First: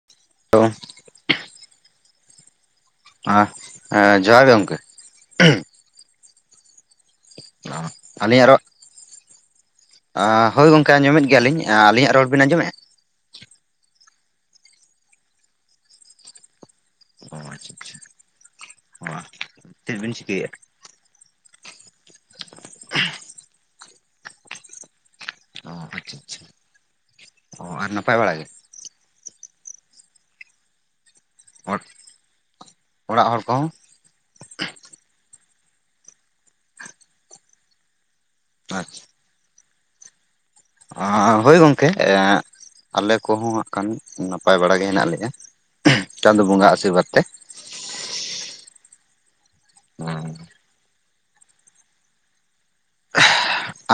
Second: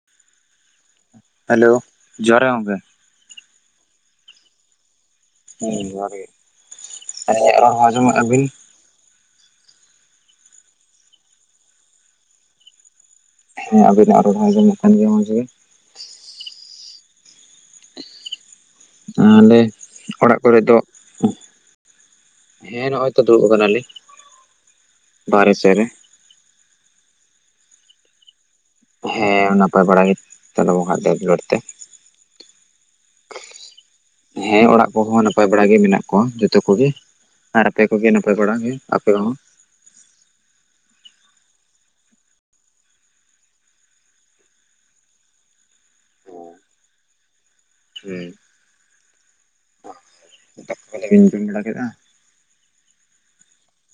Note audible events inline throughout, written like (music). (unintelligible) Hello, ᱡᱚᱦᱟᱨ ᱜᱮ ᱜᱚᱢᱠᱮ᱾ ᱟᱦ ᱦᱮᱸ ᱡᱚᱦᱟᱨ ᱜᱮ ᱜᱚᱢᱠᱮ ᱡᱚᱦᱟᱨ ᱜᱮ (unintelligible) ᱟᱸᱡᱚᱢᱟᱜ-ᱟ ᱵᱤᱱ ᱟᱹᱞᱤᱧᱟᱜ ᱨᱚᱲ ᱦᱳᱭ ᱜᱚᱝᱠᱮ ᱟᱡᱚᱢ ᱮᱫ ᱜᱮᱭᱟ ᱞᱤᱧ, ᱟᱹᱞᱤᱧᱟᱜ ᱨᱚᱲ ᱵᱤᱱ ᱟᱸᱡᱚᱢᱮᱫᱼᱟ? ᱦᱮᱸ ᱟᱵᱤᱱᱟᱜ ᱨᱚᱲ ᱦᱚᱸ ᱟᱡᱚᱢᱚᱜ ᱠᱟᱱ ᱜᱮᱭᱟ ᱢᱚᱸᱡᱽ ᱜᱮ᱾ ᱚᱻ ᱟᱪᱪᱷᱟ ᱚ ᱛᱟᱞᱦᱮ ᱪᱮᱫ ᱵᱤᱱ ᱚᱲᱟᱜ ᱪᱤᱠᱟᱹᱭᱮᱫᱼᱟ ᱠᱚᱨᱮ ᱫᱚᱼᱼ ᱦᱮᱸ ᱱᱚᱜᱼᱚᱭ ᱛᱚ ᱫᱩᱲᱩᱵ ᱠᱟᱱᱟᱞᱤᱧ ᱵᱟᱨᱦᱮ ᱥᱮᱜ ᱨᱮᱼᱼ (inaudible) ᱚ ᱟᱨ ᱱᱟᱯᱟᱭ ᱵᱟᱲᱟ ᱜᱮ? ᱦᱮᱸ ᱱᱟᱯᱟᱭ ᱵᱟᱲᱟ ᱜᱮ, ᱪᱟᱸᱫᱚ ᱵᱚᱸᱜᱟ ᱦᱟᱜ ᱫᱟᱭᱟ ᱫᱩᱞᱟᱹᱲ ᱛᱮ ᱦᱚᱲ ᱚᱲᱟᱜ ᱦᱚᱲ ᱠᱚ ᱦᱚᱸᱼᱼ ᱦᱮᱸ ᱚᱲᱟᱜ ᱠᱚ ᱦᱚᱸ ᱱᱟᱯᱟᱭ ᱵᱟᱲᱟ ᱜᱮ ᱢᱮᱱᱟᱜ ᱠᱚᱣᱟ ᱡᱚᱛᱚ ᱠᱚᱜᱮ᱾ ᱟᱨ ᱟᱯᱮ ᱠᱚᱜᱮ ᱱᱟᱯᱟᱭ ᱵᱟᱲᱟ ᱜᱮ ᱟᱯᱮ ᱟᱪᱪᱷᱟ ᱦᱚᱸ? ᱦᱳᱭ ᱜᱚᱝᱠᱮ ᱮᱸ ᱟᱞᱮ ᱠᱚᱦᱚᱸ ᱦᱟᱜ ᱠᱷᱟᱱ ᱱᱟᱯᱟᱭ ᱵᱟᱲᱟ ᱜᱮ ᱦᱮᱱᱟᱜ ᱞᱮᱭᱟ᱾ ᱪᱟᱸᱫᱚ ᱵᱚᱸᱜᱟᱣᱟᱜ ᱟᱥᱤᱨᱵᱟᱫᱽ ᱛᱮ᱾ (unintelligible)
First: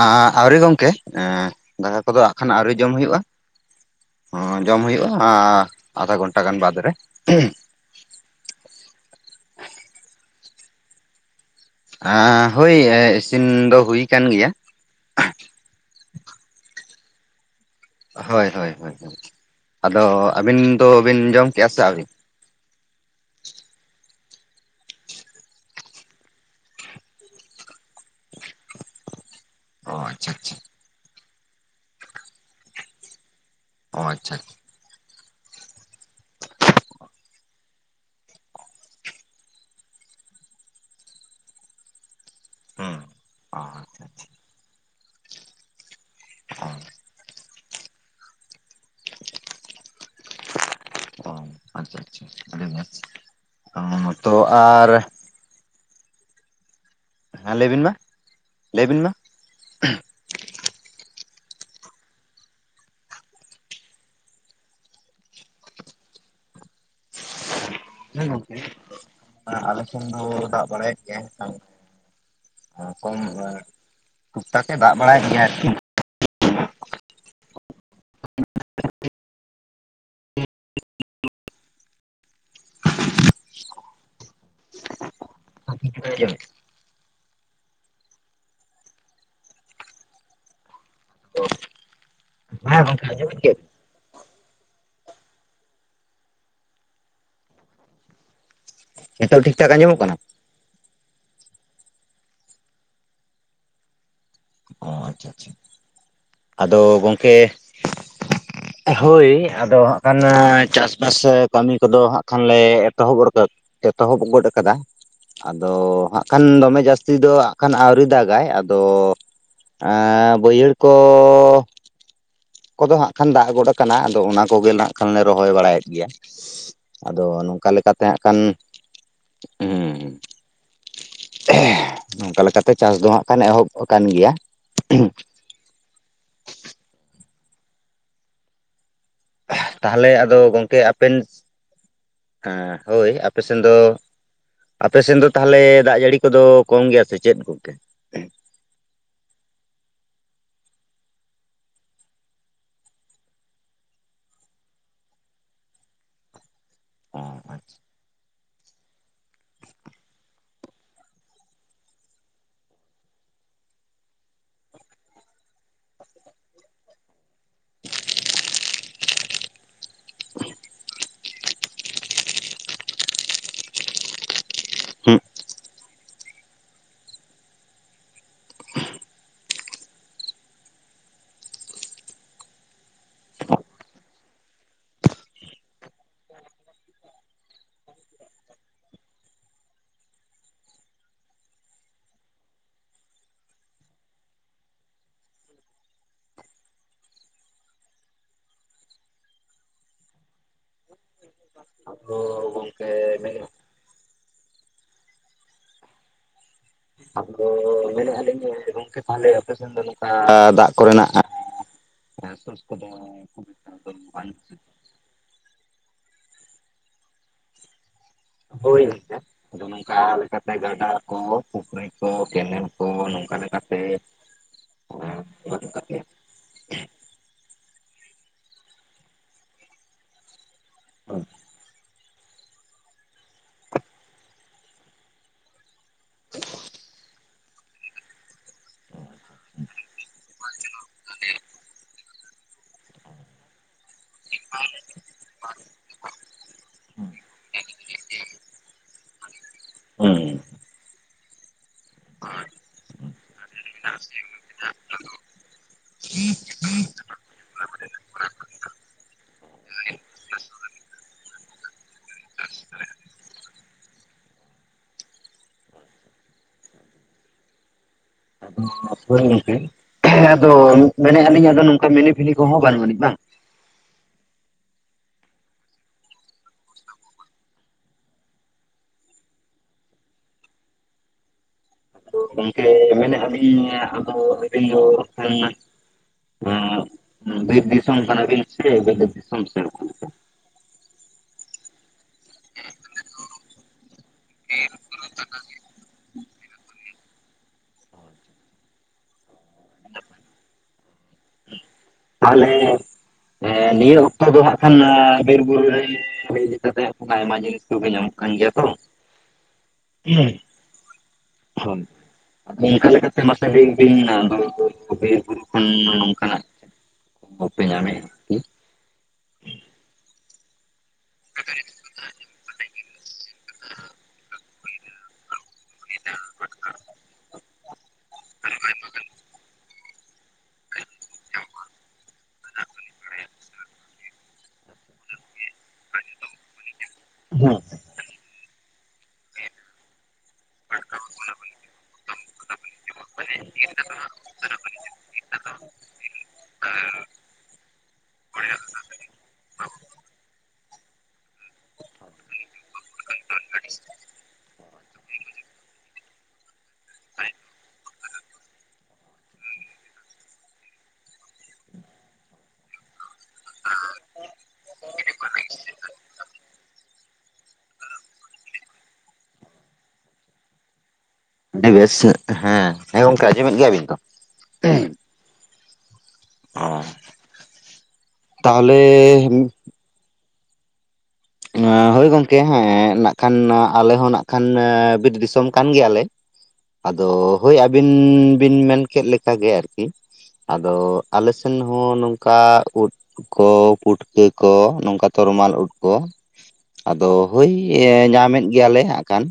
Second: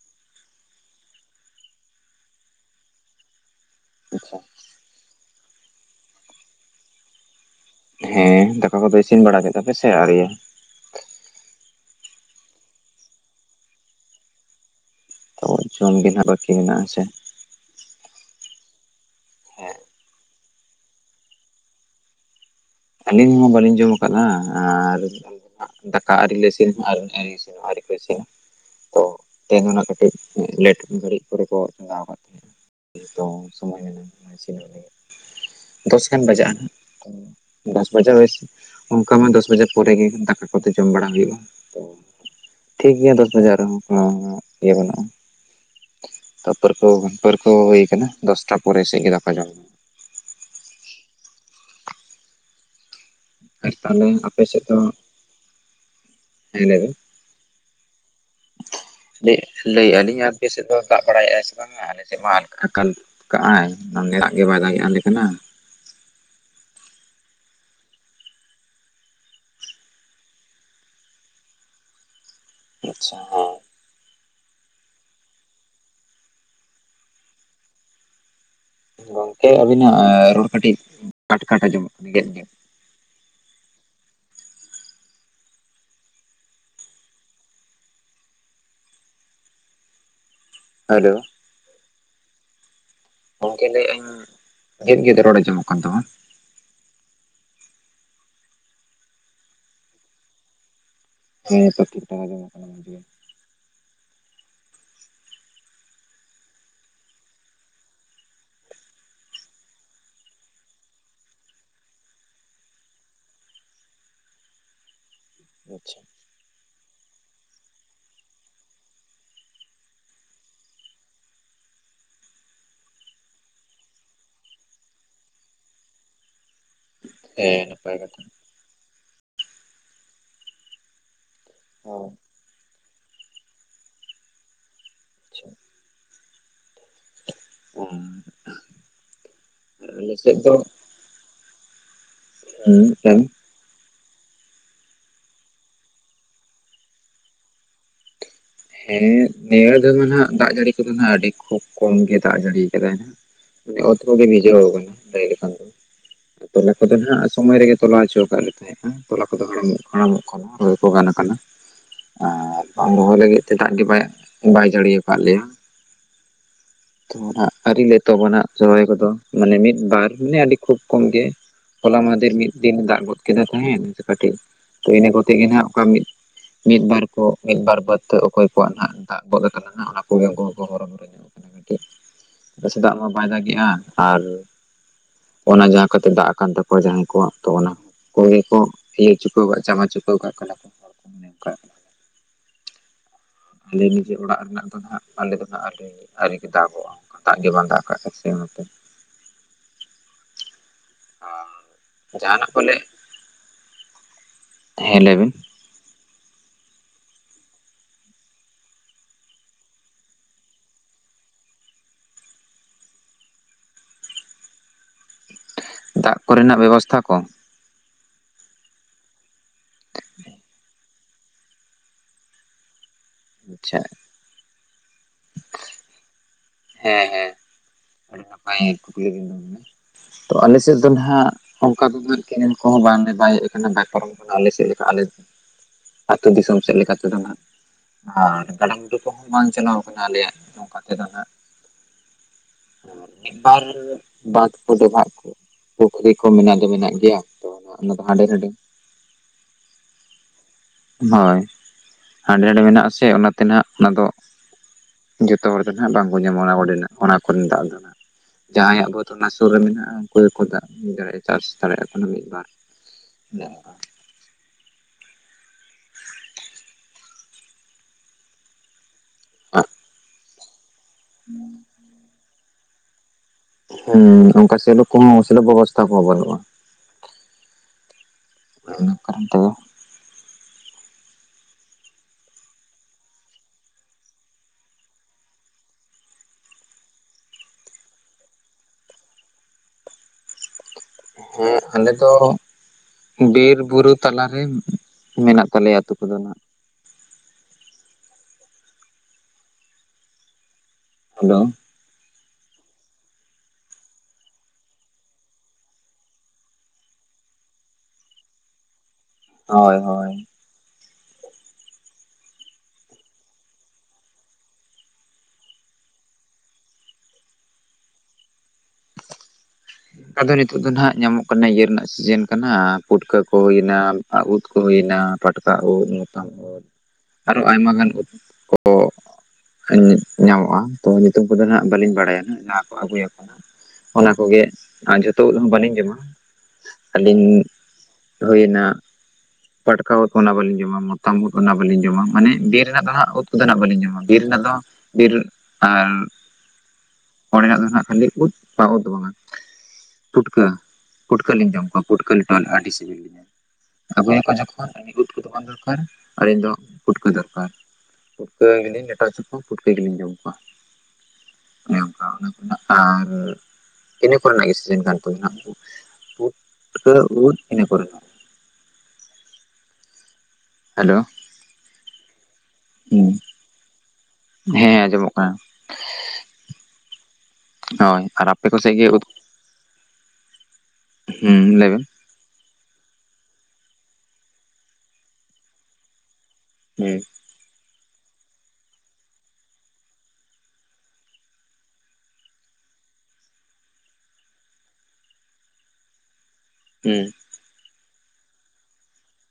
ᱟᱻ ᱟᱣᱨᱤ ᱜᱚᱝᱠᱮ ᱮᱸ ᱫᱟᱠᱟ ᱠᱚᱫᱚ ᱟᱜ ᱠᱷᱟᱱ ᱟᱹᱣᱨᱤ ᱡᱚᱢ ᱦᱩᱭᱩᱜᱼᱟ᱾ ᱡᱚᱢ ᱦᱩᱭᱩᱜᱼᱟ ᱟᱻ ᱟᱫᱷᱟ ᱜᱷᱚᱱᱴᱟ ᱜᱟᱱ ᱵᱟᱫᱽ ᱨᱮᱼᱼ ᱦᱮᱸ ᱫᱟᱠᱟ ᱠᱚᱫᱚ ᱤᱥᱤᱱ ᱵᱟᱲᱟ ᱠᱮᱫᱟ ᱯᱮ ᱥᱮ ᱟᱣᱨᱤᱭᱟ? ᱮᱸ ᱦᱳᱭ ᱤᱥᱤᱱ ᱫᱚ ᱦᱩᱭ ᱟᱠᱟᱱ ᱜᱮᱭᱟ᱾ ᱛᱚ ᱡᱚᱢ ᱜᱮ ᱦᱟᱜ ᱵᱟᱹᱠᱤ ᱢᱮᱱᱟᱜ ᱟ ᱥᱮᱼ ᱦᱳᱭ ᱦᱳᱭ ᱦᱳᱭ ᱦᱮᱸ ᱟᱫᱚ ᱟᱹᱵᱤᱱ ᱫᱚ ᱵᱤᱱ ᱡᱚᱢ ᱠᱮᱜᱼᱟ ᱥᱮ ᱟᱹᱣᱨᱤ? ᱟᱹᱞᱤᱧ ᱢᱟ ᱵᱟᱹᱞᱤᱧ ᱡᱚᱢ ᱟᱠᱟᱫᱟ ᱟᱨ ᱫᱟᱠᱟ ᱟᱨᱤ ᱞᱮ ᱤᱥᱤᱱ ᱟᱨᱮ ᱟᱨᱤ ᱤᱥᱤᱱᱟ ᱟᱹᱣᱨᱤ ᱠᱚ ᱤᱥᱤᱱᱟ ᱛᱚ ᱛᱮᱦᱮᱧ ᱫᱚ ᱱᱟᱜ ᱚ ᱠᱟᱹᱴᱤᱡ ᱟᱪᱪᱷᱟ ᱟᱪᱪᱷᱟ ᱞᱮᱴ ᱜᱷᱟᱹᱲᱤᱡ ᱠᱚᱨᱮ ᱠᱚ ᱪᱚᱫᱟᱣ ᱟᱠᱟᱫ ᱚ ᱟᱪᱪᱷᱟ ᱛᱟᱦᱮᱸᱱᱟ (unintelligible) ᱫᱚᱥ ᱵᱟᱡᱟᱜ (unintelligible) ᱚᱱᱠᱟ ᱢᱟ ᱫᱚᱥ ᱵᱟᱡᱮ ᱯᱚᱨᱮ ᱜᱮ ᱫᱟᱠᱟ ᱠᱚᱫᱚ ᱡᱚᱢ ᱵᱟᱲᱟ ᱦᱩᱭᱩᱜᱼᱟ ᱛᱚ ᱦᱩᱸ ᱴᱷᱤᱠᱜᱮᱭᱟ ᱫᱚᱥ ᱚ ᱵᱟᱡᱟᱨᱦᱚᱸ ᱦᱚᱸ ᱟᱪᱪᱷᱟ ᱟᱪᱪᱷᱟ ᱦᱚᱸ ᱤᱭᱟᱹ ᱵᱟᱹᱱᱩᱜᱼᱟ ᱾ ᱛᱟ ᱯᱟᱹᱨᱠᱟᱹᱣ ᱯᱟᱹᱨᱠᱟᱹ ᱦᱩᱭ ᱟᱠᱟᱱᱟ ᱫᱚᱥᱴᱟ ᱯᱚᱨᱮ ᱥᱮᱫ ᱜᱮ ᱫᱟᱠᱟ ᱡᱚᱢ ᱾ ᱚ ᱟᱪᱪᱷᱟ ᱟᱪᱪᱷᱟ ᱟᱹᱰᱤ ᱢᱚᱡ ᱟᱨ ᱾ ᱚ ᱛᱟᱦᱚᱞᱮ ᱦᱚᱭᱛᱚ ᱟᱯᱮ ᱥᱮᱫ ᱫᱚ ᱟᱨ ᱦᱮᱸ ᱞᱟᱹᱭ ᱵᱮᱱ ᱾ ᱦᱮᱸ ᱞᱟᱹᱭᱵᱤᱱ ᱢᱟ ᱞᱟᱹᱭᱵᱤᱱ ᱢᱟ ᱾ ᱞᱟᱹᱭ ᱞᱟᱹᱭ ᱟᱞᱤᱧᱟ ᱟᱯᱮ ᱥᱮᱫ ᱫᱚ ᱫᱟᱜ ᱵᱟᱲᱟᱭᱮᱫᱟᱭ ᱥᱮ ᱵᱟᱝ? ᱦᱸ ᱟᱞᱮᱥᱮᱫ ᱢᱟ ᱟᱞ ᱟᱠᱟᱞ ᱠᱟᱜᱟᱭ ᱱᱚᱰᱮ ᱫᱟᱜ ᱜᱮ ᱵᱟᱭ ᱫᱟᱜᱮᱜ ᱟᱞᱮ ᱠᱟᱱᱟ ᱦᱮᱸ ᱜᱚᱝᱠᱮ ᱟᱞᱮ ᱥᱮᱱ ᱫᱚ ᱫᱟᱜ ᱵᱟᱲᱟᱭᱮᱫ ᱜᱮᱭᱟᱭ ᱟᱪᱪᱷᱟ ᱠᱚᱢ ᱴᱩᱠᱴᱟᱠᱮ ᱫᱟᱜ ᱵᱟᱲᱟᱭᱮᱫ ᱜᱮᱭᱟ ᱟᱨᱠᱤ ᱜᱚᱝᱠᱮ ᱟᱹᱵᱤᱱᱟᱜ ᱨᱚᱲ ᱠᱟᱹᱴᱤᱡ ᱠᱟᱴ ᱠᱟᱴ ᱟᱸᱡᱚᱢᱚᱜ ᱠᱟᱱᱟ ᱜᱮᱫ ᱜᱚᱫ ᱾ (inaudible) (unintelligible) ᱦᱮᱞᱳ ᱾ ᱦᱮᱸ ᱜᱚᱝᱠᱮ ᱟᱸᱡᱚᱢᱮᱜ ᱜᱚᱝᱠᱮ ᱞᱟᱹᱭ ᱟᱹᱧ ᱜᱮᱫ ᱜᱮᱫ ᱨᱚᱲ ᱟᱸᱡᱚᱢᱚᱜ ᱠᱟᱱ ᱛᱟᱢᱟ ᱾ ᱱᱤᱛᱚᱜ ᱴᱷᱤᱠ ᱴᱷᱟᱠ ᱟᱧᱡᱚᱢᱚᱜ ᱠᱟᱱᱟ? ᱦᱮᱸ ᱱᱮᱛᱚᱜ ᱴᱷᱤᱠ ᱴᱷᱟᱠ ᱟᱸᱡᱚᱡᱚᱜ ᱠᱟᱱᱟ ᱢᱚᱡ ᱜᱮ ᱾ ᱚ ᱟᱪᱪᱷᱟ ᱟᱪᱪᱷᱟ ᱟᱫᱚ ᱜᱚᱝᱠᱮ (inaudible) ᱦᱳᱭ ᱟᱫᱚ ᱦᱟᱸᱜ ᱠᱷᱟᱱ ᱪᱟᱥᱵᱟᱥ ᱠᱟᱹᱢᱤ ᱠᱚᱫᱚ ᱦᱟᱸᱜ ᱠᱷᱟᱱᱞᱮ ᱮᱛᱚᱦᱚᱵ ᱜᱚᱫ ᱮᱛᱚᱦᱚᱵ ᱜᱚᱫ ᱟᱠᱟᱫᱟ ᱟᱫᱚ ᱟᱪᱪᱷᱟ ᱦᱟᱸᱜ ᱠᱷᱟᱱ ᱫᱚᱢᱮ ᱡᱟᱹᱥᱛᱤ ᱫᱚ ᱦᱟᱸᱜ ᱠᱷᱟᱱ ᱟᱹᱣᱨᱤ ᱫᱟᱜᱟᱭ ᱟᱫᱚ ᱟᱸ ᱵᱟᱹᱭᱦᱟᱹᱲ ᱠᱚ ᱠᱚᱫᱚ ᱦᱟᱸᱜ ᱠᱷᱟᱱ ᱫᱟᱜ ᱜᱚᱫ ᱠᱟᱱᱟ ᱟᱫᱚ ᱚᱱᱟ ᱠᱚᱜᱮ ᱱᱟᱜ ᱠᱷᱟᱱᱞᱮ ᱨᱚᱦᱚᱭ ᱵᱟᱲᱟᱭᱮᱫ ᱜᱮᱭᱟ, ᱟᱫᱚ ᱦᱮᱸ ᱱᱚᱝᱠᱟ ᱱᱟᱯᱟᱭ ᱞᱮᱠᱟᱛᱮ ᱦᱟᱸᱜ ᱠᱟᱛᱷᱟ ᱠᱷᱟᱱ ᱦᱩᱸ ᱦᱢ ᱾ ᱚᱱᱠᱟ ᱞᱮᱠᱟᱛᱮ ᱪᱟᱥ ᱫᱚ ᱦᱟᱜ ᱠᱷᱟᱱ ᱮᱛᱚᱦᱚᱵ ᱟᱠᱟᱱ ᱜᱮᱭᱟ ᱾ ᱟᱪᱪᱷᱟ ᱾ (unintelligible) ᱛᱟᱦᱞᱮ ᱟᱞᱮ ᱥᱮᱫ ᱟᱫᱚ ᱫᱚ ᱜᱚᱝᱠᱮ ᱟᱯᱮᱱ ᱮᱸ ᱦᱳᱭ ᱦᱮᱸ ᱟᱯᱮ ᱥ ᱥᱮᱱ ᱫᱚ ᱟᱯᱮ ᱥᱮᱱ ᱫᱚ ᱛᱟᱦᱞᱮ ᱫᱟᱜ ᱡᱟᱹᱲᱤ ᱠᱚᱫᱚ ᱠᱚᱢ ᱜᱮᱭᱟ ᱥᱮ ᱪᱮᱫ ᱜᱚᱝᱠᱮ? ᱦᱮᱸ ᱱᱤᱭᱟᱹ ᱫᱚᱢᱟ ᱱᱟᱜ ᱫᱟᱜ ᱡᱟᱹᱲᱤ ᱠᱚᱫᱚ ᱱᱟᱜ ᱟᱹᱰᱤ ᱠᱷᱩᱵ ᱠᱚᱢ ᱜᱮ ᱫᱟᱜ ᱡᱟᱹᱲᱤ ᱟᱠᱟᱫᱟᱭ ᱱᱟᱜ ᱢᱟᱱᱮ ᱚᱛ ᱠᱚᱜᱮ ᱵᱷᱤᱡᱟᱹᱣ ᱟᱠᱟᱱᱟ ᱞᱟᱹᱭ ᱞᱮᱠᱷᱟᱱ ᱫᱚ ᱾ ᱛᱚᱞᱟ ᱠᱚᱫᱚ ᱱᱟᱜ ᱥᱚᱢᱚᱭ ᱦᱩᱸ ᱨᱮᱜᱮ ᱛᱚᱞᱟ ᱚᱪᱚ ᱟᱠᱟᱫ ᱟᱞᱮ ᱛᱟᱦᱮᱸᱜᱼᱟ ᱾ ᱛᱚᱞᱟ ᱠᱚᱫᱚ ᱦᱟᱲᱟᱢᱚᱜ ᱦᱟᱲᱟᱢᱚᱜ ᱠᱟᱱᱟ ᱨᱚᱦᱚᱭ ᱠᱚ ᱜᱟᱱ ᱟᱠᱟᱱᱟ ᱟᱨ ᱵᱟᱝ ᱨᱚᱦᱚᱭ ᱞᱟᱹᱜᱤᱫ ᱛᱮ ᱫᱟᱜ ᱜᱮ ᱵᱟᱭ ᱵᱟᱭ ᱡᱟᱹᱲᱤ ᱟᱠᱟᱫ ᱞᱮᱭᱟ ᱾ ᱛᱚ ᱱᱟᱜ ᱟᱹᱨᱤ ᱞᱮ ᱮᱛᱚᱦᱚᱵᱟ ᱱᱟᱜ ᱱᱟᱜ ᱨᱚᱦᱚᱭ ᱠᱚᱫᱚ ᱢᱟᱱᱮ ᱢᱤᱫᱵᱟᱨ ᱢᱟᱱᱮ ᱟᱹᱰᱤ ᱠᱷᱩᱵᱽ ᱠᱚᱢ ᱜᱮ ᱦᱚᱞᱟ ᱢᱟᱦᱫᱷᱮᱨ ᱢᱤᱫ ᱫᱤᱱᱮ ᱫᱟᱜ ᱜᱚᱫ ᱠᱮᱫᱟᱭ ᱛᱟᱦᱮᱱ ᱚᱱᱟ ᱛᱮ ᱠᱟᱹᱴᱤᱡ ᱛᱚ ᱤᱱᱟᱹ ᱠᱟᱛᱮ ᱜᱮ ᱱᱟᱜ ᱚᱠᱟ ᱢᱤᱫ ᱢᱤᱫ ᱵᱟᱨ ᱠᱚ ᱢᱤᱫ ᱵᱟᱨ ᱵᱟᱫᱽᱛᱮ ᱚᱠᱚᱭ ᱠᱚᱣᱟᱜ ᱱᱟᱜ ᱫᱟᱜ ᱜᱚᱫ ᱟᱠᱟᱱᱟ ᱱᱟᱜ ᱚᱱᱟ ᱠᱚᱜᱮ ᱩᱱᱠᱩ ᱦᱚᱸᱠᱚ ᱦᱚᱨᱚᱵᱚᱨᱚ ᱧᱚᱜ ᱟᱠᱟᱱᱟ (unintelligible) ᱫᱟᱜ ᱢᱟ ᱵᱟᱭ ᱫᱟᱜᱮᱜᱼᱟ ᱟᱨ ᱚᱱᱟ ᱡᱟᱦᱟᱸ ᱠᱷᱟᱹᱛᱤᱨ ᱫᱟᱜ ᱟᱠᱟᱱ ᱛᱟᱠᱚᱣᱟ ᱡᱟᱦᱟᱸᱭ ᱠᱚᱣᱟᱜ ᱛᱚ ᱚᱱᱟ ᱠᱚᱜᱮ ᱠᱚ ᱤᱭᱟᱹ ᱪᱩᱠᱟᱹᱣ ᱠᱟᱜ ᱡᱟᱵᱟ ᱪᱩᱠᱟᱹᱣ ᱠᱟᱜ ᱠᱟᱱᱟ ᱠᱚ ᱦᱚᱲ ᱠᱚ ᱚᱱᱮ ᱚᱱᱠᱟ ᱟᱞᱮ ᱱᱤᱡᱮ ᱚᱲᱟᱜ ᱨᱮᱱᱟᱜ ᱫᱚ ᱱᱟᱜ ᱟᱞᱮ ᱫᱚ ᱱᱟᱜ ᱟᱞᱮ ᱟᱨᱤᱜᱮ ᱫᱟᱜᱚᱜᱼᱟ ᱫᱟᱜ ᱜᱮ ᱵᱟᱝ ᱫᱟᱜ ᱠᱟᱜᱼᱟ ᱛᱮ ᱱᱚᱛᱮ (unintelligible) ᱡᱟᱦᱟᱱᱟᱜ ᱠᱚ ᱞᱟᱹᱭᱮᱜ, ᱜᱚᱝᱠᱮ ᱢᱮᱱᱮᱫ ᱦᱮᱸ ᱞᱟᱹᱭ ᱵᱤᱱ (unintelligible) ᱢᱮᱱᱮᱜᱼᱟ ᱞᱤᱧ ᱡᱮ ᱜᱚᱝᱠᱮ ᱛᱟᱦᱚᱞᱮ ᱟᱯᱮ ᱥᱮᱱ ᱫᱚ ᱱᱚᱝᱠᱟ ᱫᱟᱜ ᱠᱚᱨᱮᱱᱟᱜ (unintelligible) ᱠᱷᱩᱵ ᱮᱠᱴᱟ ᱫᱚ ᱵᱟᱝ ᱫᱟᱜ ᱠᱚᱨᱮᱱᱟᱜ ᱵᱮᱵᱚᱥᱛᱷᱟ ᱠᱚ, ᱦᱳᱭ ᱟᱫᱚ ᱱᱚᱝᱠᱟ ᱞᱮᱠᱟᱛᱮ ᱜᱟᱰᱟ ᱠᱚ ᱯᱩᱠᱷᱨᱤ ᱠᱚ ᱠᱮᱱᱮᱞ ᱠᱚ ᱱᱚᱝ, ᱚᱱᱠᱟ ᱟᱪᱪᱷᱟ ᱞᱮᱠᱟᱛᱮ (unintelligible) ᱦᱮᱸ ᱦᱮᱸ ᱟᱹᱰᱤ ᱱᱟᱯᱟᱭ ᱠᱩᱠᱞᱤ ᱞᱟᱹᱭ ᱠᱮᱫᱟ ᱟᱞᱮ ᱥᱮᱫ ᱫᱚ ᱱᱟᱦᱟᱜ ᱚᱱᱠᱟ ᱫᱚ ᱠᱮᱱᱮᱞ ᱠᱚᱦᱚᱸ ᱵᱟᱝᱜᱮ ᱵᱟᱭ ᱦᱮᱡ ᱟᱠᱟᱱᱟ ᱫᱟᱜ ᱯᱟᱨᱚᱢ ᱠᱟᱱᱟ ᱟᱞᱮ ᱪᱮᱫ ᱞᱮᱠᱟ ᱟᱞᱮ, ᱟᱛᱳ ᱫᱤᱥᱚᱢ ᱥᱮᱫ ᱞᱮᱠᱟ ᱛᱮᱫᱚ ᱦᱟᱸᱜ᱾ ᱟᱨ ᱜᱟᱰᱟᱢᱩᱰᱩ ᱵᱟᱝ ᱪᱟᱞᱟᱣ ᱠᱟᱱᱟ ᱟᱞᱮᱭᱟᱜ ᱱᱚᱝᱠᱟ ᱛᱮᱫᱚ ᱦᱟᱸᱜ᱾ ᱟᱨ ᱢᱤᱫ ᱵᱟᱨ ᱵᱟᱸᱫᱽ ᱠᱚ ᱰᱟᱵᱷᱟᱜ ᱠᱚ ᱯᱩᱠᱷᱨᱤ ᱠᱚ ᱢᱮᱱᱟᱜ ᱫᱚ ᱢᱮᱱᱟᱜ ᱜᱮᱭᱟ ᱛᱚ ᱚᱱᱟ ᱫᱚ ᱦᱟᱸᱰᱮ ᱱᱟᱸᱰᱮ᱾ ᱦᱩᱸ᱾ ᱦᱳᱭ᱾ ᱦᱟᱸᱰᱮ ᱱᱟᱰᱮ ᱢᱮᱱᱟᱜ ᱟᱥᱮ ᱚᱱᱟᱛᱮ ᱱᱟᱜ ᱚᱱᱟ ᱫᱚ ᱡᱚᱛᱚ ᱦᱚᱲ ᱫᱚ ᱱᱟᱜ ᱵᱟᱝ, ᱚᱸᱰᱮᱱᱟᱜ ᱚᱱᱟ ᱠᱚᱨᱮ ᱫᱟᱜ ᱫᱚ ᱱᱟᱜ ᱡᱟᱦᱟᱸᱭᱟᱜ ᱵᱟᱹᱫᱽ ᱚᱱᱟ ᱥᱩᱨ ᱨᱮ ᱢᱮᱱᱟᱜᱼᱟ ᱩᱱᱠᱩ ᱜᱮᱠᱚ ᱫᱟᱜ ᱫᱟᱲᱮᱭᱟᱜᱼᱟ ᱪᱟᱥ ᱫᱟᱲᱮᱭᱟᱜ ᱠᱟᱱᱟ ᱢᱤᱫᱵᱟᱨ᱾ ᱧᱟᱢᱚᱜᱼᱟ᱾ ᱦᱳᱭ ᱜᱚᱝᱠᱮ ᱟᱫᱚ ᱢᱮᱱᱮᱫᱼᱟ ᱞᱤᱧ ᱟᱫᱚ ᱱᱚᱝᱠᱟ ᱢᱤᱱᱤ ᱯᱷᱤᱞᱤ ᱠᱚᱦᱚᱸ ᱵᱟᱹᱱᱩᱜ ᱟᱹᱱᱤᱡᱧ ᱵᱟᱝ, ᱦᱮᱸ ᱚᱱᱠᱟ ᱥᱮᱞᱳ ᱠᱚᱦᱚᱸ ᱥᱮᱞᱳ ᱵᱮᱵᱚᱥᱛᱛᱟ ᱠᱚ ᱵᱟᱹᱱᱩᱜᱼᱟ᱾ ᱚᱱᱟ ᱠᱟᱨᱚᱱ ᱫᱚ, ᱜᱚᱝᱠᱮ ᱢᱮᱱᱮᱫᱼᱟ ᱞᱤᱧ ᱟᱫᱚ ᱟᱵᱤᱱ ᱫᱚ ᱚᱲᱟᱜ ᱠᱷᱚᱱ, ᱮᱸᱜ ᱵᱤᱨ ᱫᱤᱥᱚᱢ ᱠᱟᱱᱟ ᱵᱤᱱ ᱥᱮ ᱵᱤᱞᱟᱹᱛ ᱫᱤᱥᱚᱢ ᱥᱮᱫ ᱠᱷᱚᱱ? ᱦᱮᱸ ᱟᱞᱮ ᱫᱚ᱾ ᱵᱤᱨ ᱵᱩᱨᱩ ᱛᱟᱞᱟᱨᱮ ᱢᱮᱱᱟᱜ ᱛᱟᱞᱮᱭᱟ ᱟᱛᱳ ᱠᱚᱫᱚ ᱱᱟᱜ, (unintelligible) ᱦᱮᱞᱳ, ᱛᱟᱦᱚᱞᱮ ᱱᱤᱭᱟᱹ ᱚᱠᱛᱚ ᱫᱚ ᱦᱟᱸᱜ ᱠᱷᱟᱱ ᱵᱤᱨ ᱵᱩᱨᱩ ᱨᱮ᱾ ᱤᱫᱤ ᱠᱟᱛᱮ ᱟᱭᱢᱟ ᱡᱤᱱᱤᱥ ᱠᱚᱜᱮ ᱧᱟᱢᱚᱜ ᱠᱟᱱ ᱜᱮᱭᱟ ᱛᱚ, ᱦᱳᱭ ᱦᱳᱭ᱾ (unintelligible) ᱟᱫᱚ ᱚᱱᱠᱟ ᱞᱮᱠᱟᱛᱮ ᱢᱟᱥᱮ ᱞᱟᱹᱭ ᱵᱤᱱ ᱵᱤᱨ ᱵᱩᱨᱩ ᱠᱷᱚᱱ ᱱᱚᱝᱠᱟᱱᱟᱜ ᱱᱚᱜᱼᱚᱭ ᱯᱮ ᱧᱟᱢᱮᱜᱼᱟ᱾ ᱟᱫᱚ ᱱᱤᱛᱚᱜ ᱫᱚ ᱱᱟᱦᱟᱜ ᱧᱟᱢᱚᱜ ᱠᱟᱱᱟ ᱤᱭᱟᱹ ᱨᱮᱱᱟᱜ ᱥᱤᱡᱤᱱ ᱠᱟᱱᱟ ᱯᱷᱩᱴᱠᱟᱹ ᱠᱚ ᱦᱩᱭᱮᱱᱟ ᱩᱫ, ᱠᱩ ᱦᱩᱭᱱᱟ᱾ ᱯᱟᱴᱠᱟ ᱩᱫ ᱢᱚᱛᱟᱢ ᱩᱫ ᱟᱨᱚ ᱟᱭᱢᱟ ᱜᱟᱱ ᱩᱫ ᱠᱚ, ᱧᱟᱢᱚᱜᱼᱟ ᱛᱚ ᱧᱩᱛᱩᱢ ᱠᱚᱫᱚ ᱱᱟᱜ ᱵᱟᱹᱞᱤᱧ ᱵᱟᱲᱟᱭᱟ ᱡᱟᱦᱟᱸ ᱠᱚ ᱟᱹᱜᱩᱭ ᱟᱠᱚ ᱦᱟᱸᱜ ᱚᱱᱟ ᱠᱚᱜᱮ, ᱟᱨ ᱡᱷᱚᱛᱚ ᱩᱫ ᱦᱚᱸ ᱵᱟᱹᱞᱤᱧ ᱡᱚᱢᱟ ᱟᱹᱞᱤᱧ ᱦᱩᱭᱱᱟ᱾ ᱯᱟᱴᱠᱟ ᱩᱫ ᱚᱱᱟ ᱵᱟᱹᱞᱤᱧ ᱡᱚᱢᱟ ᱢᱚᱛᱟᱢ ᱩᱫ ᱚᱱᱟ ᱵᱟᱹᱞᱤᱧ ᱡᱚᱢᱟ ᱢᱟᱱᱮ ᱵᱤᱨ ᱨᱮᱱᱟᱜ ᱫᱚ ᱦᱟᱸᱜ ᱩᱫ ᱠᱚᱫᱚ ᱱᱟᱜ ᱵᱟᱹᱞᱤᱧ ᱡᱚᱢᱟ ᱵᱤᱨ ᱨᱮᱱᱟᱜ ᱫᱚ ᱵᱤᱨ ᱟᱨ, ᱚᱸᱰᱮᱱᱟᱜ ᱫᱚ ᱱᱟᱜ ᱠᱷᱟᱹᱞᱤ ᱳᱫ, ᱳᱫ ᱫᱚ ᱵᱟᱝᱼᱟ ᱯᱩᱴᱠᱟᱹ᱾ ᱯᱩᱴᱠᱟᱹ ᱞᱤᱧ ᱡᱚᱢ ᱠᱚᱣᱟ, ᱯᱩᱴᱠᱟᱹ ᱞᱮᱴᱚ, ᱟᱹᱰᱤ, ᱥᱤᱵᱤᱞᱟ᱾ (unintelligible) ᱟᱹᱞᱤᱧ ᱫᱚ, ᱫᱚ ᱯᱩᱴᱠᱟᱹ ᱫᱚᱨᱠᱟᱨ᱾ (unintelligible) ᱯᱩᱴᱠᱟᱹ ᱜᱮᱞᱤᱧ ᱡᱚᱢ ᱠᱚᱣᱟ ᱚᱱᱮ ᱚᱱᱠᱟ, ᱚᱱᱟ ᱠᱚᱱᱟᱜ ᱟᱨ, ᱤᱱᱟᱹ ᱠᱚᱨᱮᱱᱟᱜ ᱜᱮ, ᱥᱤᱡᱮᱱ ᱠᱟᱱ ᱛᱟᱵᱮᱱᱟ᱾ ᱩᱫ, ᱩᱫ, ᱤᱱᱟ ᱠᱚᱨᱮᱱᱟᱜ ᱜᱮ᱾ ᱦᱮᱞᱳ ᱟᱹᱰᱤ ᱵᱮᱥ, ᱦᱮᱸ, ᱦᱮᱸ, ᱦᱩᱸ ᱜᱚᱢᱠᱮ ᱟᱸᱡᱚᱢᱮᱫ ᱜᱮᱭᱟᱵᱤᱱ ᱛᱚ (inaudible) ᱦᱮᱸ, ᱚ (inaudible) ᱳᱭ, ᱟᱨ ᱟᱯᱮ ᱠᱚᱥᱮᱫ ᱛᱟᱦᱚᱞᱮ ᱜᱮ ᱩᱫᱼᱼ ᱵᱮᱱ (unintelligible) ᱦᱳᱭ ᱜᱚᱝᱠᱮ ᱦᱮᱸ, ᱱᱟᱜ ᱠᱷᱟᱱ ᱟᱞᱮ ᱦᱚᱸ ᱱᱟᱜ ᱠᱷᱟᱱ ᱵᱤᱨ ᱫᱤᱥᱚᱢ ᱠᱟᱱ ᱜᱮᱭᱟᱞᱮ᱾ ᱦᱩᱸ ᱟᱫᱚ, ᱦᱳᱭ ᱟᱹᱵᱤᱱ, ᱵᱤᱱ, ᱢᱮᱱᱠᱮᱫ ᱞᱮᱠᱟ ᱜᱮ, ᱟᱨᱠᱤ᱾ ᱟᱫᱚ, ᱟᱞᱮᱥᱮᱱ ᱦᱚᱸ ᱱᱚᱝᱠᱟ, ᱩᱫᱼᱼ (unintelligible) ᱠᱚ, ᱯᱩᱴᱠᱟᱹ ᱠᱚ, ᱱᱚᱝᱠᱟ ᱛᱚᱨᱚᱢᱟᱞ ᱩᱰ ᱠᱚᱼᱼ ᱦᱩᱸ ᱟᱫᱚ, ᱦᱳᱭ, ᱧᱟᱢ ᱮᱫ ᱜᱮᱭᱟᱞᱮ ᱦᱟᱸᱜ ᱠᱷᱟᱱ,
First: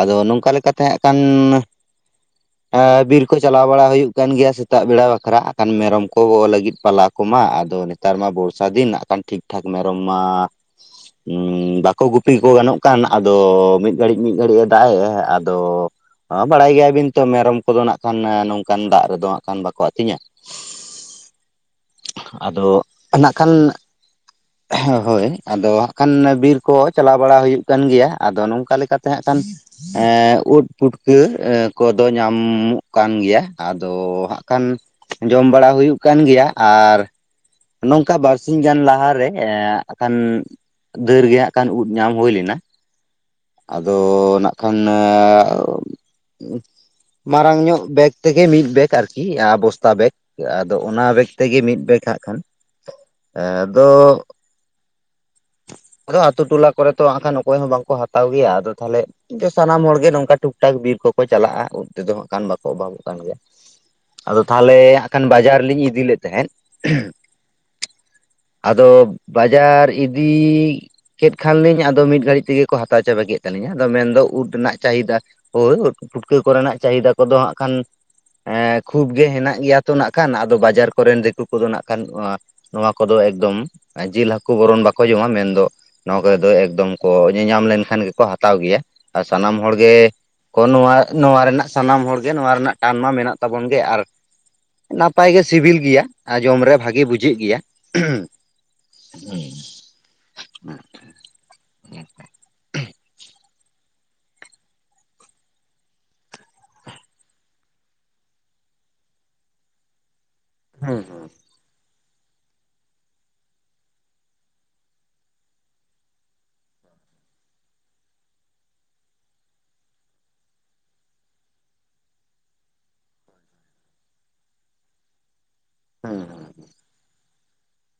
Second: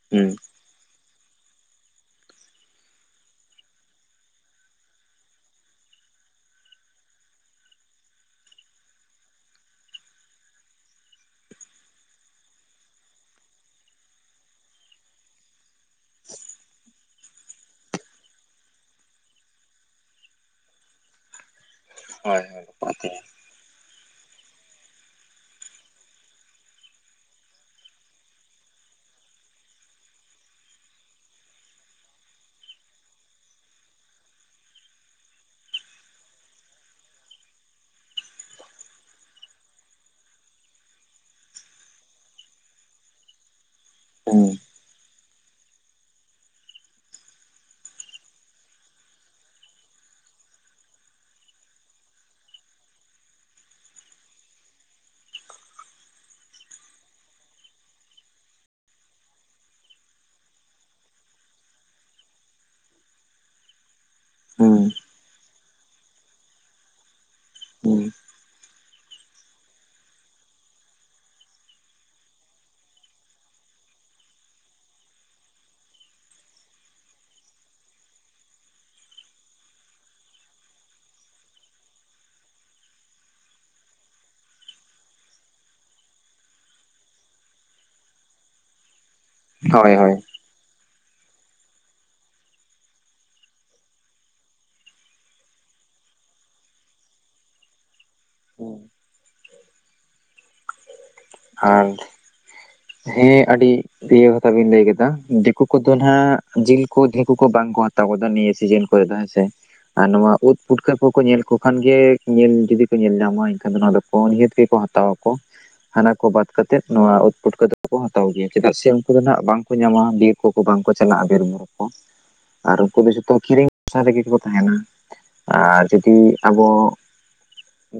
ᱟᱫᱚ ᱦᱩᱸ ᱱᱚᱝᱠᱟ ᱞᱮᱠᱟᱛᱮ ᱦᱟᱸᱜ ᱠᱷᱟᱱᱼᱼ (inaudible) ᱦᱮᱸ, ᱵᱤᱨ ᱠᱚ ᱪᱟᱞᱟᱣ ᱵᱟᱲᱟ ᱦᱩᱭᱩᱜ ᱠᱟᱱ ᱜᱮᱭᱟ, ᱥᱮᱛᱟᱜ ᱵᱮᱲᱟ ᱵᱟᱠᱷᱨᱟ, ᱦᱟᱸᱜᱠᱷᱟᱱ ᱢᱮᱨᱚᱢ ᱠᱚ ᱜᱚ ᱞᱟᱹᱜᱤᱫ ᱯᱟᱞᱟᱼᱼ ᱠᱚ ᱢᱟ, ᱟᱫᱚ ᱱᱮᱛᱟᱨ ᱢᱟ ᱵᱚᱨᱥᱟ ᱫᱤᱱ, ᱱᱟᱜ ᱠᱷᱟᱱ ᱴᱷᱤᱠ ᱴᱷᱟᱠ, ᱢᱮᱨᱚᱢ ᱢᱟᱼᱼ ᱩᱸ, ᱵᱟᱠᱚ ᱜᱩᱯᱤ ᱠᱚ ᱜᱟᱱᱚᱜ ᱠᱟᱱ, ᱟᱫᱚ, ᱢᱤᱫ ᱜᱷᱟᱹᱲᱤᱡ, ᱢᱤᱫ ᱜᱷᱟᱹᱲᱤᱡ, -ᱮ ᱫᱟᱜ ᱮ, ᱟᱫᱚᱼᱼ ᱦᱚᱸ, ᱵᱟᱲᱟᱭ ᱜᱮᱭᱟ ᱵᱤᱱ ᱛᱚ ᱢᱮᱨᱚᱢ ᱠᱚᱫᱚ ᱱᱟᱜ ᱠᱷᱟᱱ, ᱱᱚᱝᱠᱟᱱ ᱫᱟᱜ ᱨᱮᱫᱚ ᱦᱟᱸᱜ ᱠᱷᱟᱱ ᱵᱟᱠᱚ ᱟᱹᱛᱤᱧᱟ᱾ ᱦᱳᱭ ᱦᱳᱭ ᱟᱫᱚ, ᱵᱟᱠᱚ ᱟᱹᱛᱤᱧᱟ ᱱᱟᱜ ᱠᱷᱟᱱᱼᱼ ᱦᱮ ᱦᱳᱭ, ᱟᱫᱚ, ᱦᱟᱸᱜᱠᱷᱟᱱ ᱵᱤᱨ ᱠᱚ ᱪᱟᱞᱟᱣ ᱵᱟᱲᱟ ᱦᱩᱭᱩᱜ ᱠᱟᱱ ᱜᱮᱭᱟ, ᱟᱫᱚ ᱱᱚᱝᱠᱟ ᱞᱮᱠᱟᱛᱮ ᱦᱟᱸᱜᱠᱷᱟᱱᱼᱼ (inaudible) ᱮᱸ, ᱩᱫ ᱯᱩᱴᱠᱟᱹ, ᱠᱚᱫᱚ, ᱧᱟᱻᱢᱚᱜ ᱠᱟᱱ ᱜᱮᱭᱟ, ᱟᱫᱚ ᱦᱟᱸᱜ ᱠᱷᱟᱱ ᱡᱚᱢ ᱵᱟᱲᱟ ᱦᱩᱭᱩᱜ ᱠᱟᱱ ᱜᱮᱭᱟ, ᱟᱨᱼᱼ ᱱᱚᱝᱠᱟ ᱵᱟᱨᱥᱤᱧ ᱜᱟᱱ ᱞᱟᱦᱟᱨᱮ, ᱮᱸ ᱦᱟᱸᱜᱠᱷᱟᱱᱼᱼ ᱫᱷᱟᱹᱨ ᱜᱮ ᱦᱟᱸᱜ ᱠᱷᱟᱱ, ᱩᱫ ᱧᱟᱢ ᱦᱩᱭ ᱞᱮᱱᱟ, ᱟᱫᱚᱹ ᱦᱩᱸ ᱱᱟᱜ ᱠᱷᱟᱱ, ᱟᱹᱼᱼ (inaudible) ᱢᱟᱨᱟᱝ ᱧᱚᱜ ᱵᱮᱜᱽ ᱛᱮᱜᱮ, ᱢᱤᱫ ᱵᱮᱜᱽ ᱟᱨᱠᱤ, ᱟ ᱵᱚᱥᱛᱟ ᱵᱮᱜᱽ᱾ ᱟᱫᱚ, ᱚᱱᱟ ᱵᱮᱜᱽ ᱛᱮᱜᱮ ᱢᱤᱫ ᱵᱮᱜᱽ ᱦᱟᱸᱜ ᱠᱷᱟᱱ, ᱟᱫᱚᱼᱼ ᱟᱫᱚᱹ ᱟᱛᱩ ᱴᱚᱞᱟ ᱠᱚ ᱛᱚ ᱦᱟᱸᱜ, ᱦᱟᱸᱜᱠᱷᱟᱱ ᱚᱠᱚᱭ ᱦᱚᱸ ᱵᱟᱝᱠᱚ ᱦᱟᱛᱟᱣ ᱜᱮᱭᱟ, ᱟᱫᱚ ᱛᱟᱦᱞᱮ? ᱫᱮ, ᱥᱟᱱᱟᱢ ᱦᱚᱲ ᱜᱮ, ᱱᱚᱝᱠᱟ ᱴᱩᱠ ᱴᱟᱠ ᱵᱤᱨ ᱠᱚᱠᱚ ᱪᱟᱞᱟᱜᱼᱟ, ᱩᱫ ᱛᱮᱫᱚ ᱦᱟᱸᱜᱠᱷᱟᱱ, ᱵᱟᱠᱚ ᱚᱵᱷᱟᱵᱚᱜ ᱠᱟᱱ ᱜᱮᱭᱟ᱾ ᱟᱫᱚ ᱛᱟᱦᱚᱞᱮ, ᱦᱩᱸ ᱦᱟᱸᱜᱠᱷᱟᱱ ᱵᱟᱡᱟᱨ ᱞᱤᱧ ᱤᱫᱤ ᱞᱮᱫ, ᱛᱟᱦᱮᱸᱫ᱾ ᱦᱩᱸ ᱟᱫᱚ, ᱵᱟᱡᱟᱨ ᱤᱫᱤᱼᱼ ᱠᱮᱫᱠᱷᱟᱱ ᱞᱤᱧ, ᱟᱫᱚ ᱢᱤᱫ ᱜᱷᱟᱹᱲᱤᱡ ᱛᱮᱜᱮ ᱠᱚ ᱦᱟᱛᱟᱣ ᱪᱟᱵᱟ ᱠᱮᱫ ᱛᱟᱹᱞᱤᱧᱼᱟ, ᱟᱫᱚ ᱢᱮᱱᱫᱚ, ᱩᱫ ᱨᱮᱱᱟᱜ ᱪᱟᱦᱤᱫᱟᱼᱼ ᱦᱳ, (inaudible) ᱯᱩᱴᱠᱟᱹ ᱠᱚᱨᱮᱱᱟᱜ ᱪᱟᱦᱤᱫᱟ ᱠᱚᱫᱚ ᱦᱟᱸᱜ ᱠᱷᱟᱱᱼᱼ ᱮᱸ, ᱠᱷᱩᱵ ᱜᱮ ᱦᱮᱱᱟᱜ ᱜᱮᱭᱟ ᱛᱚ ᱱᱟᱜ ᱠᱷᱟᱱ, ᱟᱫᱚ ᱵᱟᱡᱟᱨ ᱠᱚᱨᱮᱱ, ᱫᱤᱠᱩ ᱠᱚᱫᱚ, ᱱᱟᱜᱠᱷᱟᱱ, ᱮᱸ, ᱱᱚᱣᱟ ᱠᱚᱫᱚ ᱮᱠᱫᱚᱢ, ᱡᱤᱞ ᱦᱟᱹᱠᱩ ᱵᱚᱨᱚᱱ, ᱵᱟᱠᱚᱼᱼ ᱠᱚ ᱡᱚᱢᱟ, ᱢᱮᱱ ᱫᱚ, ᱱᱚᱣᱟ (unintelligible) ᱮᱠᱫᱚᱢ ᱠᱚ ᱧᱮᱧᱟᱢ ᱞᱮᱱᱠᱷᱟᱱ ᱜᱮᱠᱚ ᱦᱟᱛᱟᱣ ᱜᱮᱭᱟ᱾ ᱟᱨ, ᱥᱟᱱᱟᱢ ᱦᱚᱲ ᱜᱮᱼᱼ ᱦᱳᱭ ᱦᱳᱭ ᱠᱚ, ᱱᱚᱣᱟᱼᱱᱚᱣᱟ ᱨᱮᱱᱟᱜ ᱥᱟᱱᱟᱢ ᱦᱚᱲ ᱜᱮ, ᱱᱚᱣᱟ ᱨᱮᱱᱟᱜ ᱴᱟᱱ ᱢᱟ ᱢᱮᱱᱟᱜ ᱛᱟᱵᱚᱱ ᱜᱮ, ᱟᱨᱼᱼ ᱱᱟᱯᱟᱭ ᱜᱮ ᱥᱤᱵᱤᱞ ᱜᱮᱭᱟ, ᱟᱨ ᱡᱚᱢ ᱨᱮ ᱵᱷᱟᱜᱮ ᱵᱩᱡᱷᱟᱹᱜ ᱜᱮᱭᱟᱼᱼ (inaudible) ᱟᱨ ᱦᱮᱸ, ᱟᱹᱰᱤᱼᱼ ᱤᱭᱟᱹ ᱠᱟᱛᱷᱟ ᱵᱮᱤᱱ ᱞᱟᱹᱭ ᱠᱟᱫᱟ, ᱫᱤᱠᱩ ᱠᱚᱫᱚ ᱱᱷᱟᱜ, ᱡᱤᱞ ᱠᱚ ᱫᱷᱤᱠᱩ ᱠᱚ ᱵᱟᱝᱠᱚ ᱦᱟᱛᱟᱣ ᱠᱟᱫᱟ ᱱᱤᱭᱟᱹ ᱥᱤᱡᱤᱱᱼᱼ ᱠᱚ ᱫᱚ ᱦᱮᱸᱥᱮ ᱟᱨ ᱱᱚᱣᱟ ᱩᱫᱽ ᱯᱩᱴᱠᱟᱹ ᱦᱩᱸ ᱠᱚ ᱠᱚ ᱧᱮᱞ ᱠᱚ ᱠᱷᱟᱱ ᱜᱮ ᱧᱮᱞ ᱡᱩᱫᱤ ᱠᱚ ᱧᱮᱞ ᱧᱟᱢᱟ ᱮᱱᱠᱷᱟᱱ ᱫᱚ ᱱᱚᱶᱟ ᱫᱚ ᱱᱤᱦᱟᱹᱛ ᱜᱮᱠᱚ ᱦᱟᱛᱟᱣᱟ ᱠᱚ, ᱦᱟᱱᱟ ᱠᱚ ᱵᱟᱫ ᱠᱟᱛᱮᱫ ᱱᱚᱣᱟ ᱯᱩᱟᱴᱠᱟᱹ ᱫᱚ ᱠᱚ ᱦᱟᱛᱟᱣ ᱜᱮᱭᱟ ᱪᱮᱫᱟᱜ ᱥᱮ ᱩᱱᱠᱩ ᱫᱚ ᱱᱦᱟᱜ ᱵᱟᱝᱠᱚ ᱧᱟᱢᱟ ᱠᱚ ᱵᱟᱝ ᱠᱚ ᱪᱟᱞᱟᱜ-ᱟ ᱵᱤᱨ ᱵᱩᱨᱩ ᱠᱚ ᱟᱨ ᱩᱱᱠᱩ ᱫᱚ ᱡᱷᱚᱛᱚ ᱠᱤᱨᱤᱧ ᱟᱥᱟ ᱨᱮᱜᱮ ᱠᱚ ᱛᱟᱦᱮᱱᱟ ᱟᱨ ᱡᱩᱫᱤ ᱦᱩᱸ ᱟᱵᱚ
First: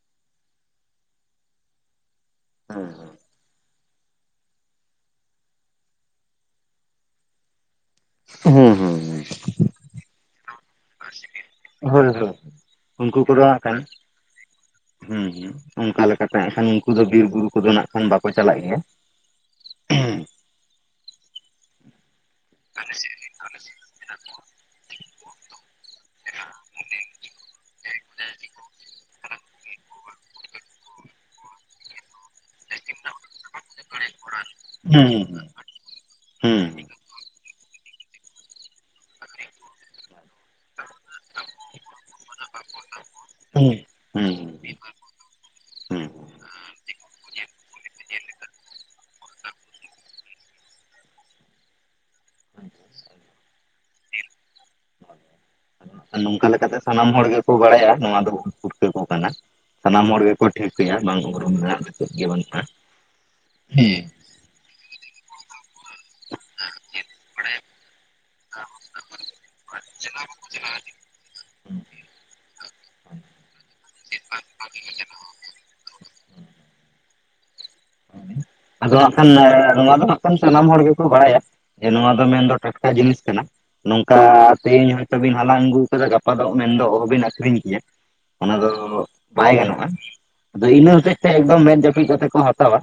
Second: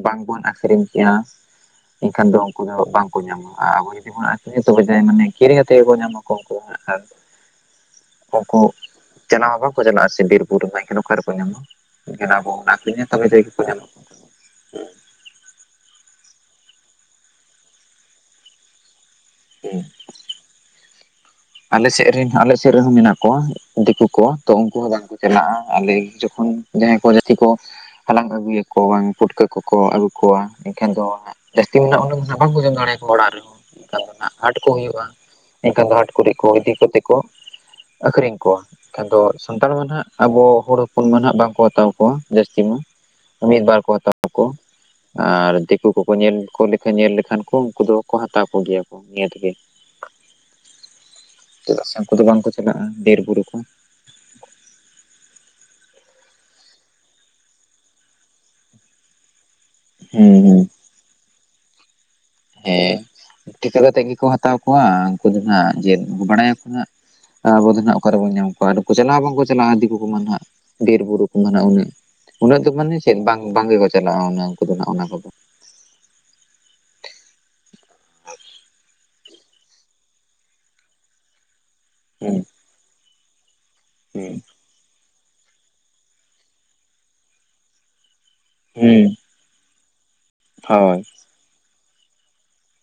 ᱵᱟᱝᱵᱚᱱ ᱟᱠᱷᱨᱤᱧ ᱠᱮᱭᱟ ᱮᱱᱠᱷᱟᱱ ᱫᱚ ᱠᱩ ᱫᱚᱦᱟᱜ ᱵᱟᱝᱠᱚ ᱧᱟᱢᱟ ᱟᱨ ᱟᱵᱚ ᱡᱩᱫᱤ ᱵᱚᱱ ᱟᱹᱷᱨᱤᱧᱟ ᱛᱚᱵᱮ ᱡᱟᱭ ᱢᱟᱱᱮ ᱠᱤᱨᱤ ᱠᱟᱛᱮᱫ ᱜᱮᱠᱚ ᱧᱟᱢᱟᱠᱚ ᱩᱱᱠᱩ ᱫᱚ ᱦᱟᱸᱜ ᱟᱨ ᱩᱱᱠᱩ ᱦᱩᱸ ᱦᱩᱸ ᱪᱟᱞᱟᱣ ᱦᱚᱸ ᱵᱟᱠᱚ ᱪᱟᱞᱟᱜ-ᱟ ᱥᱮ ᱵᱤᱨ ᱵᱩᱨᱩ ᱨᱮᱢᱟ ᱮᱠᱷᱟᱱ ᱚᱠᱟ ᱨᱮᱠᱚ ᱧᱟᱢᱟ? ᱦᱳᱭ ᱦᱳᱭ ᱢᱮᱱᱠᱷᱟᱱ ᱟᱵᱚ ᱟᱠᱷᱨᱤᱧᱟ ᱩᱱᱠᱩ ᱛᱚᱵᱮ ᱛᱚᱵᱮ ᱠᱚᱫᱚ ᱡᱟᱱᱤ ᱜᱮ ᱦᱟᱸᱜ ᱠᱚ ᱠᱷᱟᱱ ᱧᱟᱢᱟ᱾ ᱦᱩᱸ ᱦᱩᱸ ᱚᱱᱠᱟ ᱞᱮᱠᱟᱛᱮ ᱱᱟᱜᱠᱷᱟᱱ ᱩᱱᱠᱩ ᱫᱚ ᱵᱤᱨ ᱵᱩᱨᱩ ᱠᱚᱫᱚ ᱱᱟᱜ ᱠᱷᱟᱱ ᱵᱟᱠᱚ ᱪᱟᱞᱟᱜ ᱜᱮᱭᱟ᱾ (inaudible) ᱦᱩᱸ ᱟᱞᱮᱥᱮᱜ ᱨᱮᱱ ᱟᱞᱮ ᱥᱮᱜ ᱨᱮᱦᱚᱸ ᱢᱮᱱᱟᱜ ᱠᱚᱣᱟ ᱫᱤᱠᱩ ᱠᱚ ᱛᱚ ᱩᱱᱠᱩ ᱦᱚᱸ ᱵᱟᱝ ᱠᱚ ᱪᱟᱞᱟᱜ-ᱟ ᱟᱞᱮ ᱡᱚᱠᱷᱚᱱ ᱡᱟᱦᱟᱸᱭ ᱠᱚ ᱡᱟᱹᱛᱤ ᱠᱚ ᱦᱟᱞᱟᱝ ᱟᱹᱜᱩᱭᱟ ᱠᱚ ᱵᱟᱝ ᱯᱩᱴᱠᱟᱹ ᱠᱚᱠᱚ ᱟᱹᱜᱩ ᱠᱚᱣᱟ ᱮᱱᱠᱷᱟᱱ ᱫᱚ ᱦᱟᱸᱜ ᱡᱟᱹᱥᱛᱤ ᱫᱚᱱᱦᱟᱜ ᱚᱰᱮ ᱫᱚᱱᱦᱟᱜ ᱵᱟᱝᱠᱚ ᱡᱚᱢ ᱫᱟᱲᱮᱭᱟᱠᱚᱣᱟ ᱚᱲᱟᱜ ᱨᱮᱦᱚᱸ ᱮᱱᱠᱷᱟᱱ ᱫᱚ ᱦᱟᱴ ᱠᱚ ᱦᱩᱭᱩᱜ-ᱟ ᱦᱩᱸ ᱮᱱᱠᱷᱟᱱ ᱫᱚ ᱦᱟᱴ ᱠᱚᱨᱮᱜ ᱠᱚ ᱦᱩᱸ ᱤᱫᱤ ᱠᱟᱛᱮᱜ ᱠᱚ ᱟᱹᱠᱷᱨᱤᱧ ᱠᱚᱣᱟ ᱟᱫᱚ ᱥᱟᱱᱛᱟᱲ ᱢᱟ ᱱᱦᱟᱜ ᱟᱵᱚ ᱦᱚᱲ ᱦᱚᱯᱚᱱ ᱢᱟᱱᱦᱟᱜ ᱵᱟᱝᱠᱚ ᱦᱟᱛᱟᱣ ᱠᱚᱣᱟ ᱡᱟᱹᱥᱛᱤ ᱢᱟ ᱢᱤᱫᱵᱟᱨ ᱠᱚ ᱦᱟᱛᱟᱣ ᱦᱩᱸ ᱠᱚᱣᱟ᱾ ᱟᱨ ᱫᱤᱠᱩ ᱠᱚᱠᱚ ᱦᱩᱸ ᱧᱮᱞ ᱠᱚ ᱧᱮᱞ ᱞᱮᱠᱷᱟᱱ ᱠᱚ ᱩᱱᱠᱩ ᱫᱚᱠᱚ ᱦᱟᱛᱟᱣ ᱠᱚᱜᱮᱭᱟ ᱠᱚ ᱱᱤᱭᱟᱹ ᱛᱮᱜᱮ᱾ ᱪᱮᱫᱟᱜ ᱥᱮ ᱩᱱᱠᱩ ᱫᱚ ᱵᱟᱝᱠᱚ ᱪᱟᱞᱟᱜ-ᱟ ᱰᱤᱨ ᱵᱩᱨᱩ ᱠᱚ᱾ ᱱᱚᱝᱠᱟ ᱞᱮᱠᱟᱛᱮ ᱥᱟᱱᱟᱢ ᱦᱚᱲ ᱜᱮᱠᱚ ᱵᱟᱲᱟᱭᱟ ᱱᱚᱣᱟ ᱫᱚ ᱯᱩᱴᱠᱟᱹᱠᱚ ᱠᱟᱱᱟ᱾ ᱥᱟᱱᱟᱢ ᱦᱚᱲ ᱦᱩᱸ ᱜᱮ ᱠᱚ ᱦᱩᱸ ᱴᱷᱤᱠᱟᱹ ᱭᱟ ᱵᱟᱝ ᱩᱨᱩᱢ ᱨᱮᱱᱟᱜ ᱫᱚ ᱪᱮᱫ ᱜᱮ ᱵᱟᱹᱱᱩᱜ ᱦᱮᱸ ᱴᱤᱠᱟᱹ ᱠᱟᱛᱮᱜ ᱜᱮᱠᱚ ᱦᱟᱛᱟᱣ ᱠᱚᱣᱟ ᱩᱱᱠᱩ ᱫᱚ ᱦᱟᱜ ᱡᱮ ᱵᱟᱲᱟᱭᱟᱠᱚ ᱦᱟᱸᱜ ᱟᱵᱚ ᱫᱚ ᱱᱦᱟᱜ ᱚᱠᱟ ᱨᱮᱵᱚᱱ ᱧᱟᱢ ᱠᱚᱣᱟ ᱟᱨ ᱩᱱᱠᱩ ᱪᱟᱞᱟᱜ-ᱟ ᱵᱟᱝᱠᱚ ᱪᱟᱞᱟᱜ-ᱟ ᱫᱤᱠᱩ ᱠᱚᱢᱟ ᱟᱜ ᱵᱤᱨᱵᱩᱨᱩ ᱢᱟᱱᱮ ᱩᱱᱟᱹᱜ ᱩᱱᱟᱹᱜ ᱫᱚ ᱢᱟᱱᱮ ᱪᱮᱫ ᱵᱟᱝ ᱵᱟᱝᱜᱮᱠᱚ ᱪᱟᱞᱟᱜ-ᱟ ᱩᱱᱠᱩ ᱫᱚ ᱚᱱᱟ ᱠᱚᱫᱚ᱾ ᱟᱱᱱᱟ ᱱᱚᱣᱟ ᱫᱚ ᱦᱟᱜ ᱠᱷᱟᱱ ᱥᱟᱱᱟᱢ ᱦᱚᱲ ᱜᱮᱠᱚ ᱵᱟᱲᱟᱭᱟ ᱱᱚᱣᱟ ᱫᱚ ᱦᱩᱸ ᱢᱮᱱᱫᱚ ᱴᱟᱴᱠᱟ ᱡᱤᱱᱤᱥ ᱠᱟᱱᱟ, ᱦᱩᱸ ᱱᱚᱝᱠᱟ ᱛᱮᱦᱮᱧ ᱦᱚᱭᱛᱳ ᱵᱤᱱ ᱦᱟᱞᱟᱝ ᱟᱹᱜᱩᱣ ᱠᱟᱫᱟ ᱜᱟᱯᱟ ᱫᱚ ᱢᱮᱱᱫᱚ ᱚᱦᱚᱵᱤᱱ ᱟᱠᱷᱨᱤᱧ ᱠᱮᱭᱟ᱾ ᱚᱱᱟ ᱫᱚ ᱦᱩᱸ ᱵᱟᱭ ᱜᱟᱱᱚᱜ-ᱟ ᱟᱫᱚ ᱤᱱᱟᱹ ᱦᱳᱭ ᱦᱚᱛᱮᱡ ᱛᱮ ᱮᱠᱫᱚᱢ ᱢᱮᱫ ᱡᱟᱹᱯᱤᱫ ᱠᱟᱛᱮ ᱠᱚ ᱦᱟᱛᱟᱣᱟ,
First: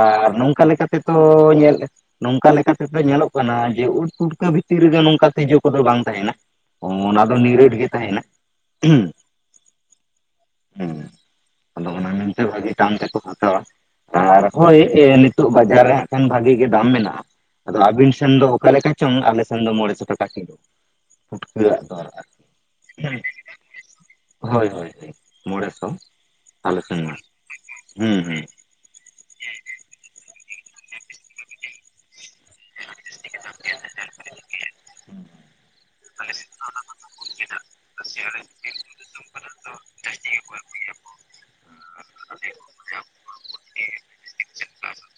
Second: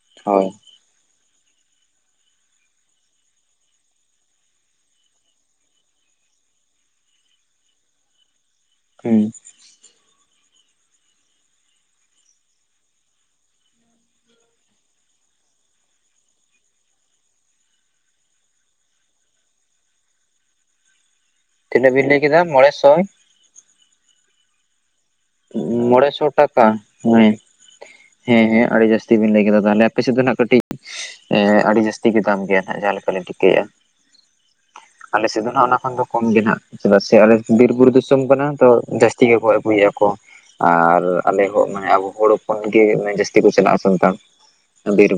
ᱟᱨ ᱦᱳᱭ ᱱᱚᱝᱠᱟ ᱞᱮᱠᱟᱛᱮᱛᱚ ᱧᱮᱞ ᱱᱚᱝᱠᱟ ᱞᱮᱠᱟᱛᱮᱫᱚ ᱧᱮᱞᱚᱜ ᱠᱟᱱᱟ ᱡᱮ ᱩᱫ ᱯᱩᱴᱠᱟᱹ ᱵᱷᱤᱛᱤᱨ ᱨᱮᱜᱮ ᱱᱚᱝᱠᱟ ᱛᱤᱡᱩ ᱠᱚᱫᱚ ᱵᱟᱝ ᱛᱟᱦᱮᱱᱟ᱾ ᱚ ᱚᱱᱟ ᱫᱚ ᱱᱤᱨᱟᱹᱴ ᱜᱮ ᱛᱟᱦᱮᱱᱟ᱾ ᱦᱩᱸ ᱦᱩᱸ ᱟᱫᱚ ᱚᱱᱟ ᱢᱮᱱᱛᱮ ᱵᱷᱟᱜᱤ ᱴᱟᱢ ᱛᱮᱠᱚ ᱦᱟᱛᱟᱣᱟ᱾ ᱟᱨ ᱦᱳᱭ ᱱᱤᱛᱳᱜ ᱵᱟᱡᱟᱨ ᱨᱮ ᱦᱟᱜ ᱠᱷᱟᱱ ᱵᱷᱟᱜᱤ ᱜᱮ ᱫᱟᱢ ᱢᱮᱱᱟᱜ-ᱟ᱾ ᱟᱫᱚ ᱟᱵᱤᱱ ᱥᱮᱱ ᱫᱚ ᱚᱠᱟ ᱞᱮᱠᱟ ᱪᱚᱝ ᱟᱞᱮ ᱥᱮᱱ ᱫᱚ ᱢᱚᱬᱮ ᱥᱚ ᱴᱟᱠᱟ ᱠᱤᱞᱳ᱾ ᱟᱜ ᱛᱤᱱᱟᱹᱜ ᱫᱚᱨ ᱵᱤᱱ ᱞᱟᱹᱭ ᱠᱮᱫᱟ ᱢᱚᱲᱮ ᱥᱚ? ᱦᱳᱭ ᱦᱳᱭ ᱢᱚᱲᱮ ᱥᱚ ᱴᱟᱠᱟ ᱟᱞᱮ ᱥᱮᱱ ᱢᱟ ᱦᱩᱸ ᱦᱩᱸ ᱦᱩᱸ ᱦᱮᱸ ᱦᱮᱸ ᱟᱹᱰᱤ ᱡᱟᱹᱟᱥᱛᱤ ᱵᱤᱱ ᱞᱟᱹᱭ ᱠᱮᱫᱟ ᱛᱟᱦᱚᱞᱮ ᱟᱯᱮ ᱥᱮᱫ ᱫᱚ ᱱᱦᱟᱜ ᱠᱟᱹᱴᱤᱡ ᱮᱸ ᱟᱹᱰᱤ ᱡᱟᱹᱥ ᱛᱤ ᱜᱮ ᱫᱟᱢ ᱜᱮᱭᱟ ᱱᱦᱟᱜ ᱡᱟᱦᱟᱸ ᱞᱮᱠᱟᱞᱤᱧ ᱴᱷᱤᱠᱟᱹ ᱭᱮᱜᱟ ᱟᱞᱮᱥᱮᱫ ᱫᱚ ᱟᱜ ᱚᱱᱟ ᱠᱷᱚᱱ ᱫᱚ ᱠᱚᱢ ᱜᱮ ᱱᱦᱟᱜ᱾ ᱪᱮᱫᱟᱜ ᱥᱮ ᱟᱞᱮ ᱵᱤᱨ ᱵᱩᱨᱩ ᱫᱤᱥᱚᱢ ᱠᱟᱱᱟ ᱛᱚ ᱡᱟᱹᱥᱛᱤ ᱜᱮᱠᱚ ᱟᱹᱜᱩᱭᱟ ᱠᱚ, ᱟᱨ ᱟᱞᱮ ᱦᱚᱸ ᱢᱟᱱᱮ ᱟᱵᱚ ᱦᱚᱲ ᱦᱚᱯᱚᱱ ᱜᱮ ᱡᱟᱹᱥᱛᱤ ᱠᱚ ᱪᱟᱞᱟᱜ-ᱟ ᱥᱟᱱᱛᱟᱲ ᱵᱤᱨᱵᱩ